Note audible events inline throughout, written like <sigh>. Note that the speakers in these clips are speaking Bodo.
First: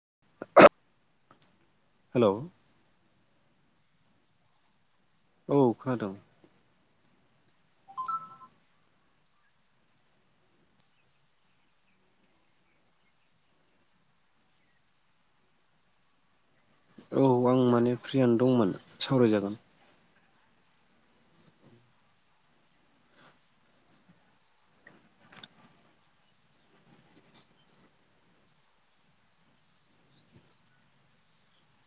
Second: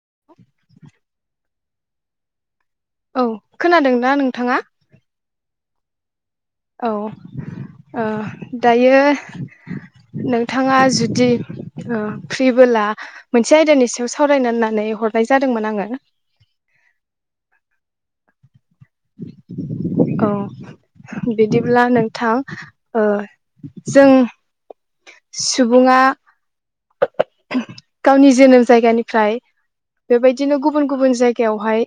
<inaudible> हेल'। औ खोनादोंना नोंथाङा। औ खोनादों। औ दायो नोंथाङा जुदि फ्रिबोला मोनसे आयदानि सायाव सावरायना होननानै हरनाय जादोंमोन आङो औ आं माने फ्रियानो दंमोन। सावराय जागोन। औ बिदिब्ला नोंथां ओ जों सुबुङा गावनि जोनोम जायगानिफ्राय बेबायदिनो गुबुन गुबुन जायगायावहाय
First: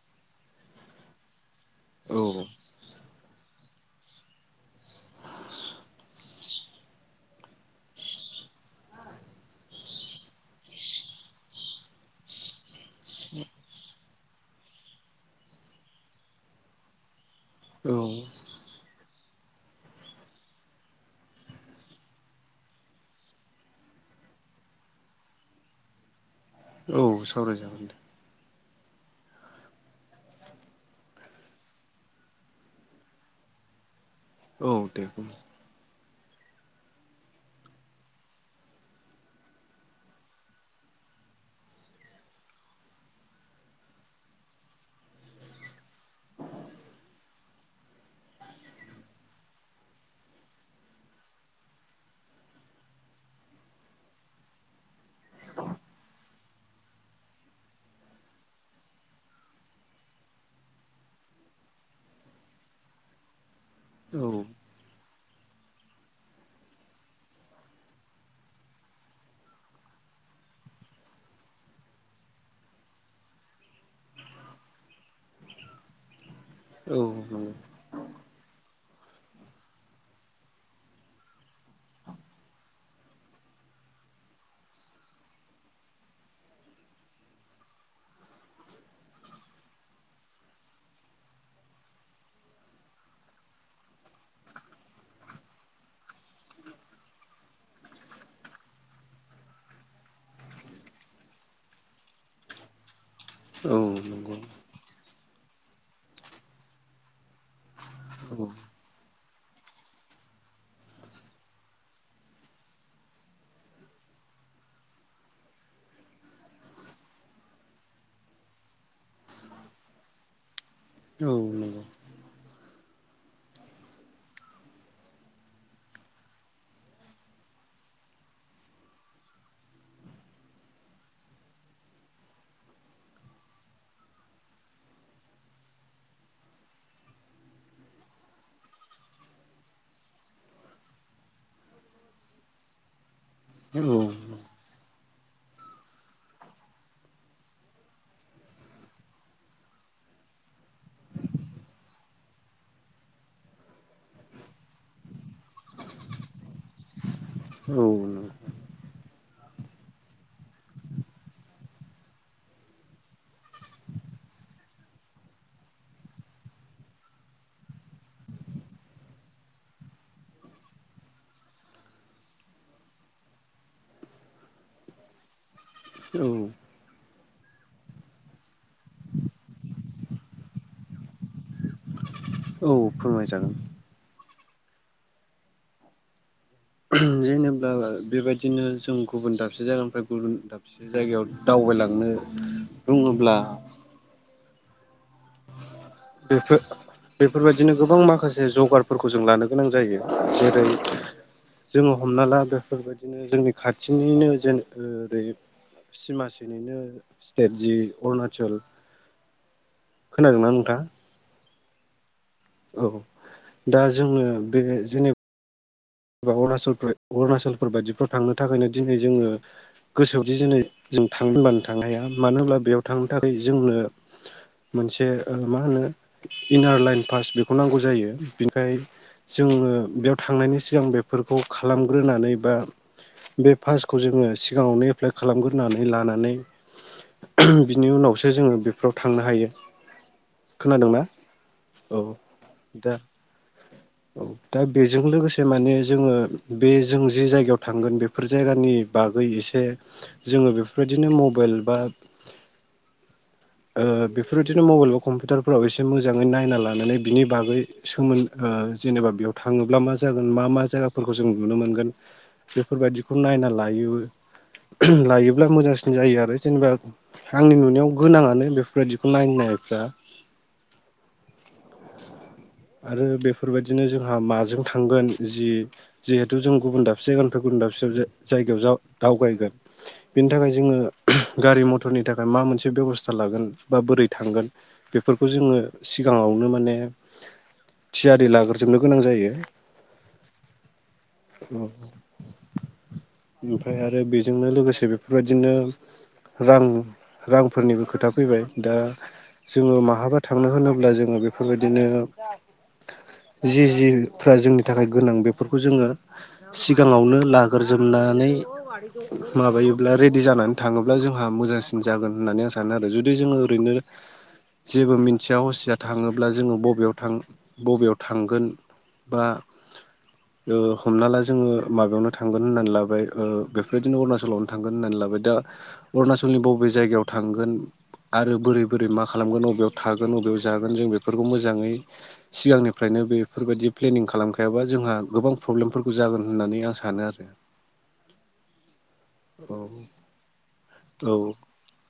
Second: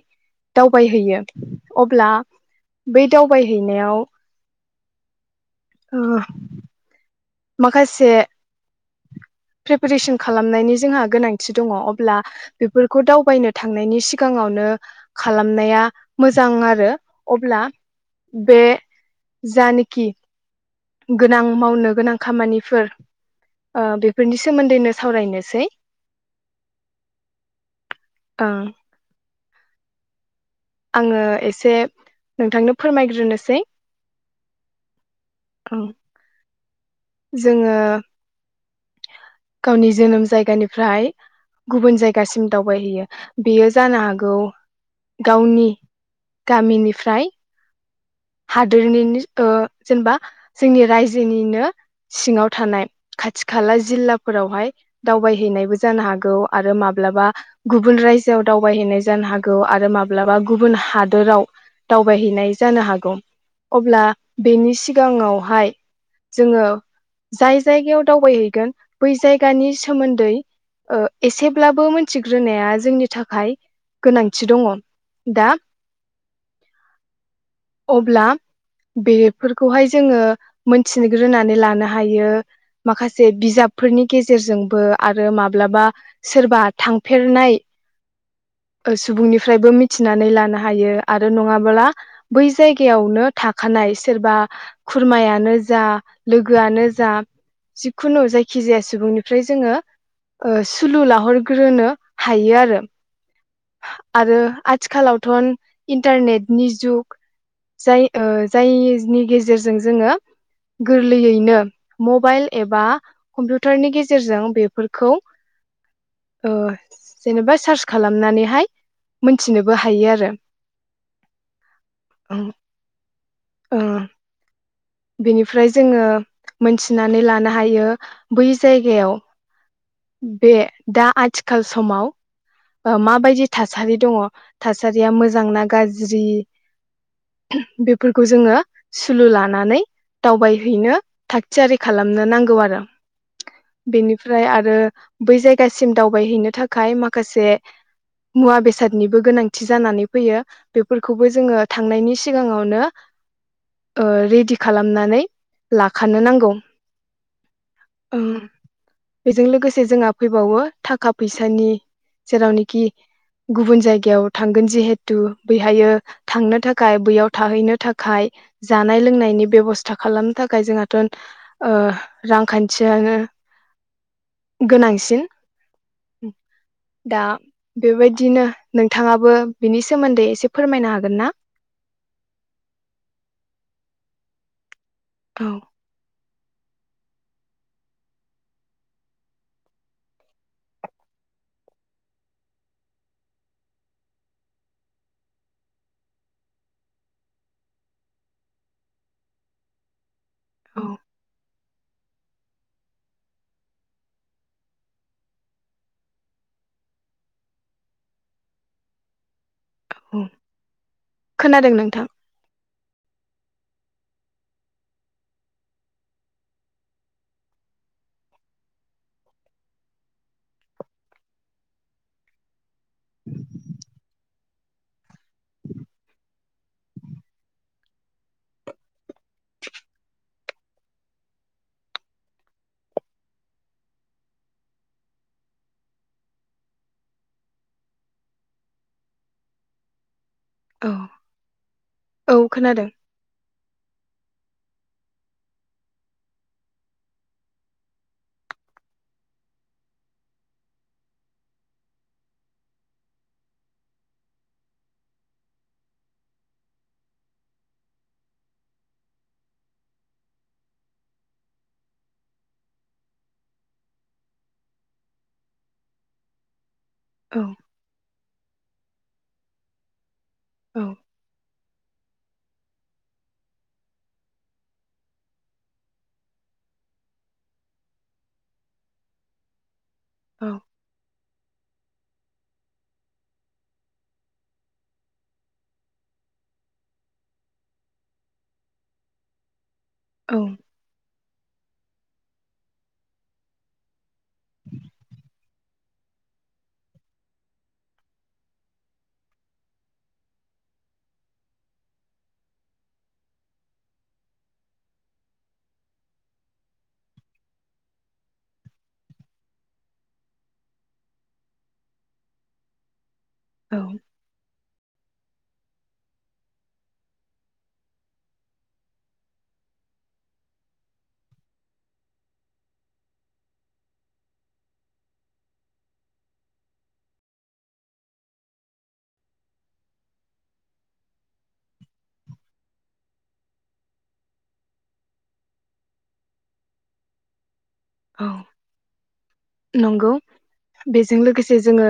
दावबायहैयो अब्ला औ बै दावबायहैनायाव औ। माखासे प्रिपेरेसन खालामनायनि जोंहा गोनांथि दङ अब्ला बेफोरखौ दावबायनो थांनायनि सिगाङावनो खालामनाया मोजां आरो अब्ला औ बे जानखि गोनां मावनो गोनां खामानिफोर बेफोरनि सोमोन्दैनो सावरायनोसै औ सावराय जागोन नोंथां। उम। आङो एसे नोंथांनो फोरमायग्रोनोसै औ दे बुं औ। जोङो गावनि जोनोम जायगानिफ्राय गुबुन जायगासिम दावबायहैयो बेयो जानो हागौ गावनि गामिनिफ्राय हादोरनिनो जेनेबा जोंनि रायजोनिनो सिङाव थानाय खाथि खाला जिल्लाफोरावहाय दावबायहैनायबो जानो हागौ आरो माब्लाबा गुबुन रायजोआव दावबायहैनाय जानो हागौ आरो माब्लाबा गुबुन हादोराव दावबायहैनाय जानो हागौ अब्ला औ बेनि सिगाङावहाय जोङो जाय जायगायाव दावबायहैगोन बै जायगानि सोमोन्दै ओ एसेब्लाबो मोनथिग्रोनाया जोंनि थाखाय गोनांथि दङ दा। औ अब्ला बेफोरखौहाय जोङो मोनथिग्रोनानै लानो हायो माखासे बिजाबफोरनि गेजेरजोंबो आरो माब्लाबा सोरबा थांफेरनाय ओ सुबुंनिफ्रायबो मिथिनानै लानो हायो आरो नङाब्ला बै जायगायावनो थाखानाय सोरबा खुरमायानो जा लोगोआनो जा जिखुनु जायखिजाया सुबुंनिफ्राय जोङो सुलु लाहरग्रोनो हायो आरो औ नंगौ आरो आथिखालाव थ'न इन्टारनेट नि जुग जाय ओ औ जायनि गेजेर गेजेरजों जोङो गोरलैयैनो मबाइल एबा कम्पिउटारनि गेजेरजों बेफोरखौ ओ जेनेबा सार्च खालामनानै <unintelligible> मोनथिनोबो हायो आरो औ नोंगौ <inaudible> ओ बेनिफ्राय जोङो मोनथिनानै लानो हायो बै जायगायाव बे दा आथिखाल समाव ओ माबायदि थासारि दङ थासारिया मोजांना गाज्रि बेफोरखौ जोङो सुलु लानानै दावबायहैनो थाग थियारि खालामनो नांगौ आरो औ बेनिफ्राय आरो बै जायगासिम दावबायहैनो थाखाय माखासे मुवा बेसादनिबो गोनांथि जानानै फैयो बेफोरखौबो जोङो थांनायनि सिगाङावनो ओ रेडि खालामनानै लाखानो नांगौ। औ बेजों लोगो से जोंहा फैबावो थाखा फैसानि जेरावनोखि गुबुन जायगायाव थांगोन जिहेथु बैहायो थांनो थाखाय बैयाव थाहैनो थाखाय जानाय लोंनायनि बेब'स्था खालामनो थाखाय जोंहाथ' ओ रांखान्थिया गोनांसिन औ दा बेबायदिनो नोंथाङाबो बिनि सोमोन्दै एसे फोरमायनो हागोन ना? औ फोरमाय जागोन। औ ओ बेबायदिनो जों गुबुन दाबसे जायगानिफ्राय गुबुन दाबसे जायगायाव दावबायलांनो बुङोब्ला बेफोर बेफोरबायदिनो गोबां माखासे जगारफोरखौ जों लानो गोनां जायो। जेरै औ <inaudible> जोङो हमना ला बेफोरबायदिनो जोंनि खाथिनिनो जेन ओरै सिमासेनिनो स्टेट जि अरुणाचल औ खोनादोंना नोंथाङा? खोनादों नोंथां। औ दा जोङो बे जेने एबा अरुनाचल अरुणाचलफोर बायदिफ्राव थांनो थाखायनो दिनै जोङो गोसोआवदि दिनै जों थांनो होनबानो थांनो हाया मानो होनब्ला बेयाव थांनो थाखाय जोंनो मोनसे मा होनो इनार लाइन पास बेखौ नांगौ जायो बेनिखाय जोङो बेयाव थांनायनि सिगां बेफोरखौ खालामग्रोनानै बा बे फासखौ जोङो सिगाङावनो एप्लाइ खालामग्रोनानै लानानै बिनि उनावसो जोङो बेफोराव थांनो हायो। औ खोनादोंना औ दा औ दा बेजों लोगोसे माने जोङो बे जों जि जायगायाव थांगोन बेफोर जायगानि बागै एसे जोङो बेफोरबायदिनो मबेइल बा ओ बेफोरबायदिनो मबाइल बा कम्पिउटारफोराव एसे मोजाङै नायना लानानै बिनि बागै ओ सोमोन्दो। जेनेबा बेयाव थाङोब्ला मा जागोन मा मा जायगाफोरखौ जों नुनो मोनगोन बेफोरबायदिखौ नायना लायो लायोब्ला मोजांसिन जायो आरो जेनेबा औ आंनि नुनायाव गोनाङानो बे बेफोरबायदिखौ नायनायफ्रा औ आरो बेफोरबायदिनो जोंहा माजों थांगोन जि जिहेथु जों गुबुन दाबसे जायगानिफ्राय गुबुन दाबसे जायगायाव जा दावगायगोन। बिनि औ थाखाय जोङो गारि मथरनि थाखाय मा मोनसे बेब'स्था लागोन बा बोरै थांगोन बेफोरखौ जोङो सिगाङावनो माने थियारि लाग्रजोबनो गोनां जायो। औ ओमफ्राय आरो बेजोंनो लोगोसे बेफोरबायदिनो रां रांफोरनिबो खोथा फैबाय दा जोङो माहाबा थांनो होनोब्ला जोङो बेफोरबायदिनो जि जिफ्रा जोंनि थाखाय गोनां बेफोरखौ जोङो सिगाङावनो लाग्रोजोबनानै माबायोब्ला रेडि जानानै थाङोब्ला जोंहा मोजांसिन जागोन होननानै आं सानो आरो जुदि जे जोङो औ ओैनोनो जेबो मोनथिया हसिया थाङोब्ला जोङो बबेयाव थां बबेयाव थांगोन बा ओ हमना ला जोङो माबायावनो थांगोन होननानै लाबाय बेफोरदिनो अरुणाचलावनो थांगोन होननानै लाबाय दा अरुनाचलनि बबे जायगायाव थांगोन आरो बोरै बोरै मा खालामगोन बबेयाव थागोन बबेयाव जागोन जों बेफोरखौ मोजाङै सिगांनिफ्रायनो बेफोरबायदि प्लेनिं खालामखायाबा जोंहा गोबां प्रब्लेमफोरखौ जागोन होननानै आं सानो आरो औ औ नंगौ औ बेजों लोगोसे जोङो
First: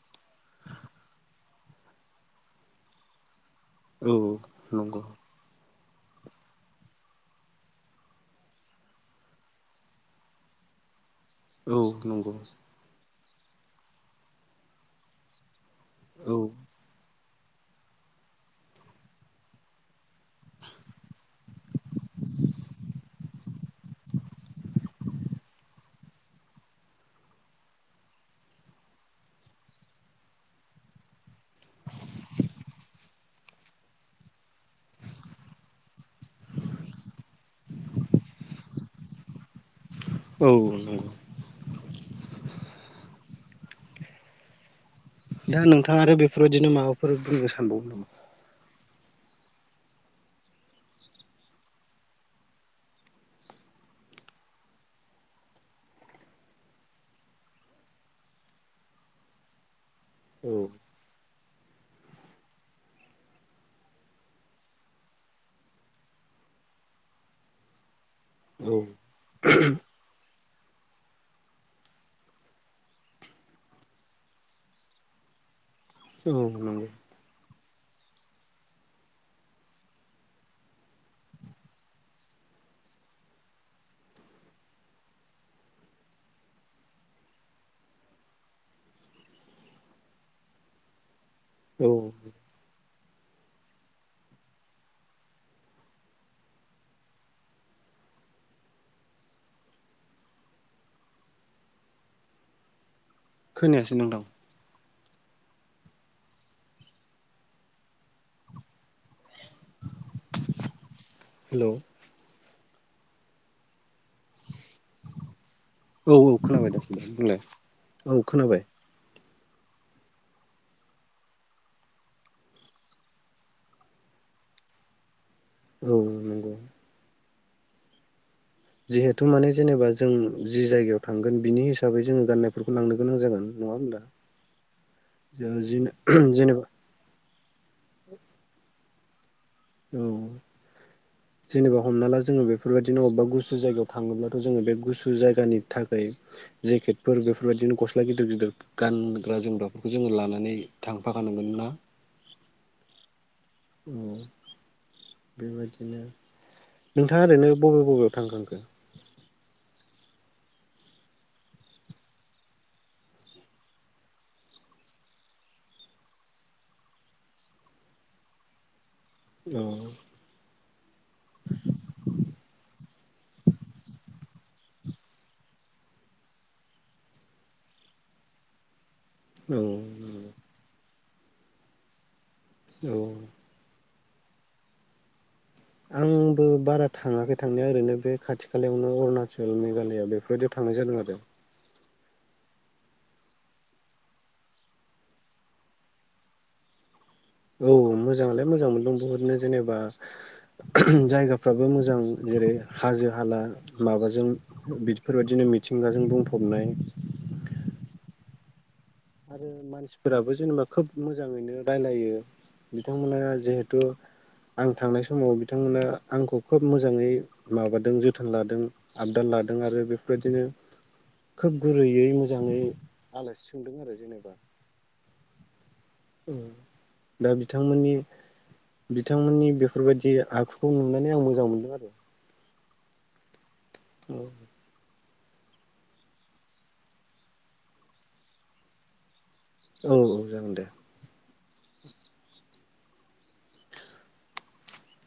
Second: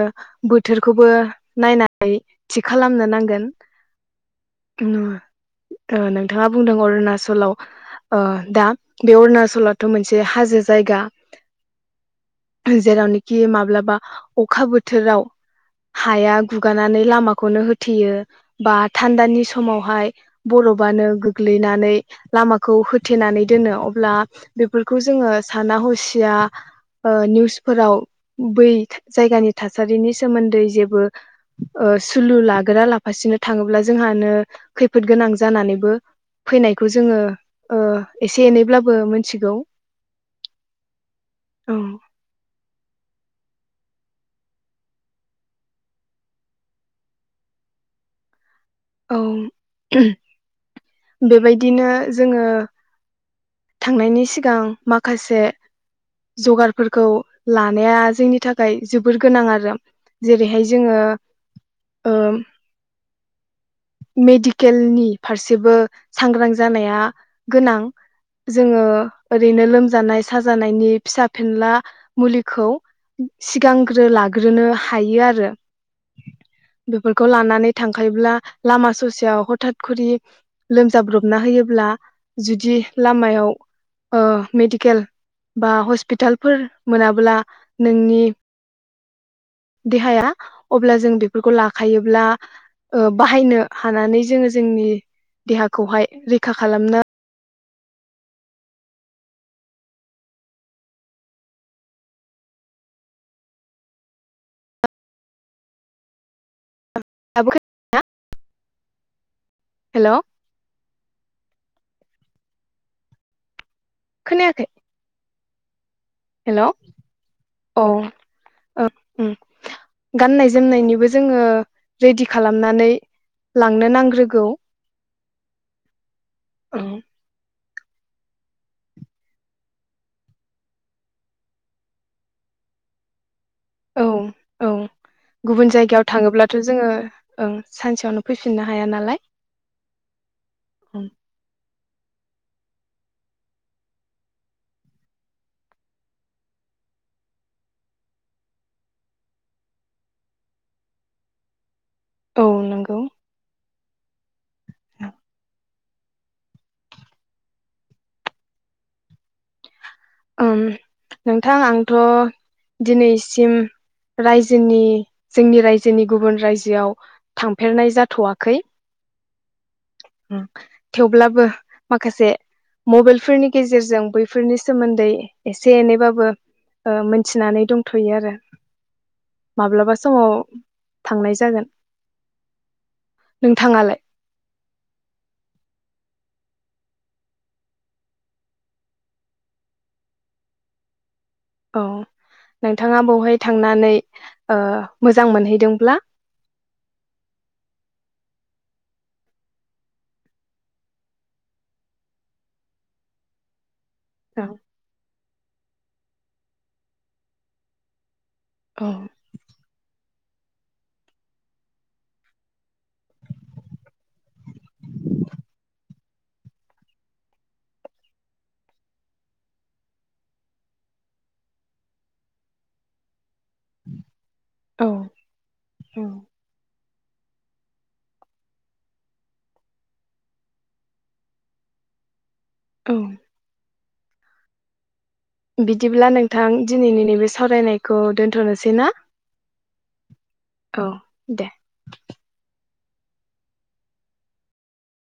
बोथोरखौबो नायनानै थि खालामनो नांगोन। औ नंगौ ओ नोंथाङा बुंदों अरुणाचलाव ओ दा बे अरुणचलथ' मोनसे हाजो जायगा औ नंगौ खि माब्लाबा अखा बोथोराव हाया औ गुगारानानै लामाखौ नो होथेयो बा थान्दानि समावहाय बरफनो गोग्लैनानै लामाखौ होथेनानै दोनो अब्ला बेफोरखौ जोङो साना हसिया ओ निउसफोराव बै जायगानि थासारिनि सोमोन्दै जेबो ओ सुलु लागोरा लाफासिनो थाङोब्ला जोंहानो खैफोद गोनां जानानैबो फैनायखौ जोङो ओ एसे एनैब्लाबो मोनथिगौ औ औ दा नोंथाङा आरो बेफोरबायदिनो माबाफोर बुंनो सानबावो नामा? औ बेबायदिनो जोङो। थांनायनि सिगां माखासे जगारफोरखौ लानाया जोंनि थाखाय जोबोर गोनां आरो औ जेरैहाय जोङो ओ मेडिकेलनि फारसेबो सांग्रां जानाया गोनां औ जोङो ओरैनो लोमजानाय साजानायनि फिसा फेनला मुलिखौ सिगांग्रो लाग्रोनो हायो आरो औ नंगौ बेफोरखौ लानानै थांखायोब्ला लामा ससेयाव हथात खरि लोमजाब्रबना होयोब्ला जुदि लामायाव ओ मेडिकेल बा हस्पिटालफोर मोनाब्ला नोंनि देहाया अब्ला जों बेखौ फोरखौ औ लाखायोब्ला ओ बाहायनो हानानै जोङो जोंनि देहाखौहाय रैखा खालामनो खोनायासै नोंथां दाबो खोनाया हेल' हेल' खोनायाखै औ औ हेल' अ खोनाबाय दासै दां बुंलाय उम औ खोनाबाय गाननाय जोमनायनिबो जोङो रेडि खालामनानै लांनो नांग्रोगौ औ औ जिहेथु माने जेनेबा जों जि जायगायाव थांगोन बिनि हिसाबै जोङो गाननायफोरखौ लांनो गोनां जागोन नङा औ होनोमा गुबुन जायगायाव थाङोब्लाथ' जेनेबा जोङो ओं सानसेयावनो फैफिननो हाया नालाय औ जेनेबा हमना ला जोङो बेफोरबायदिनो अबेबा गुसु जायगायाव थाङोब्लाथ' जोङो बे गुसु जायगानि थाखाय जेकेटफोर बेफोरबायदिनो गस्ला गिदिर गिदिर गानग्रा जोमग्राफोरखौ जोङो लानानै थांफागानो मोन ना औ नंगौ अ बेबायाददिनो नोंथाङा ओरैनो बबे बबेयाव थांखांखो नोंथां आंथ' दिनैसिम रायजोनि जोंनि रायजोनि गुबुन रायजोआव थांफेरनाय जाथ'वाखै औ थेवब्लाबो माखासे मबाइलफोरनि गेजेरजों बै बेफोरनि सोमोन्दै एसे एनैबाबो ओ मिथिनानै दंथ'यो आरो औ माब्लाबा समाव थांनाय जागोन औ नोंथाङालाय आंबो बारा थाङाखै थांनाया ओरैनो बे खाथि खालायावनो अरुणाचल मेघालया बेफोरबायदियाव थांनाय जादों आरो औ नोंथाङा बवहाय थांनानै मोजां मोनहैदोंब्ला औ मोजाङालाय मोजां मोनदों बहुदनो जेनेबा जायगाफ्राबो मोजां जेरै हाजो हाला माबाजों औ बिदिफोरबायदि बिदिनो मिथिंगाजों बुंफबनाय औ आरो मानसिफोराबो जेनेबा खोब मोजाङैनो रायलायो बिथांमोना जिहेथु आं थांनाय समाव बिथांमोना आंखौ खोब मोजाङै माबादों जोथोन लादों आबदार लादों आरो बेफोरबायदिनो खोब गुरैयै मोजाङै आलासि सोंदों आरो जेनेबा औ औ दा बिथांमोननि बिथांमोननि बेफोरबायदि आखुखौ नुनानै आं मोजां मोनदों आरो <inaudible> औ औ बिदिब्ला नोंथां दिनैनि नैबे सावरायनायखौ दोन्थ'नोसै ना औ औ जागोन दे औ दे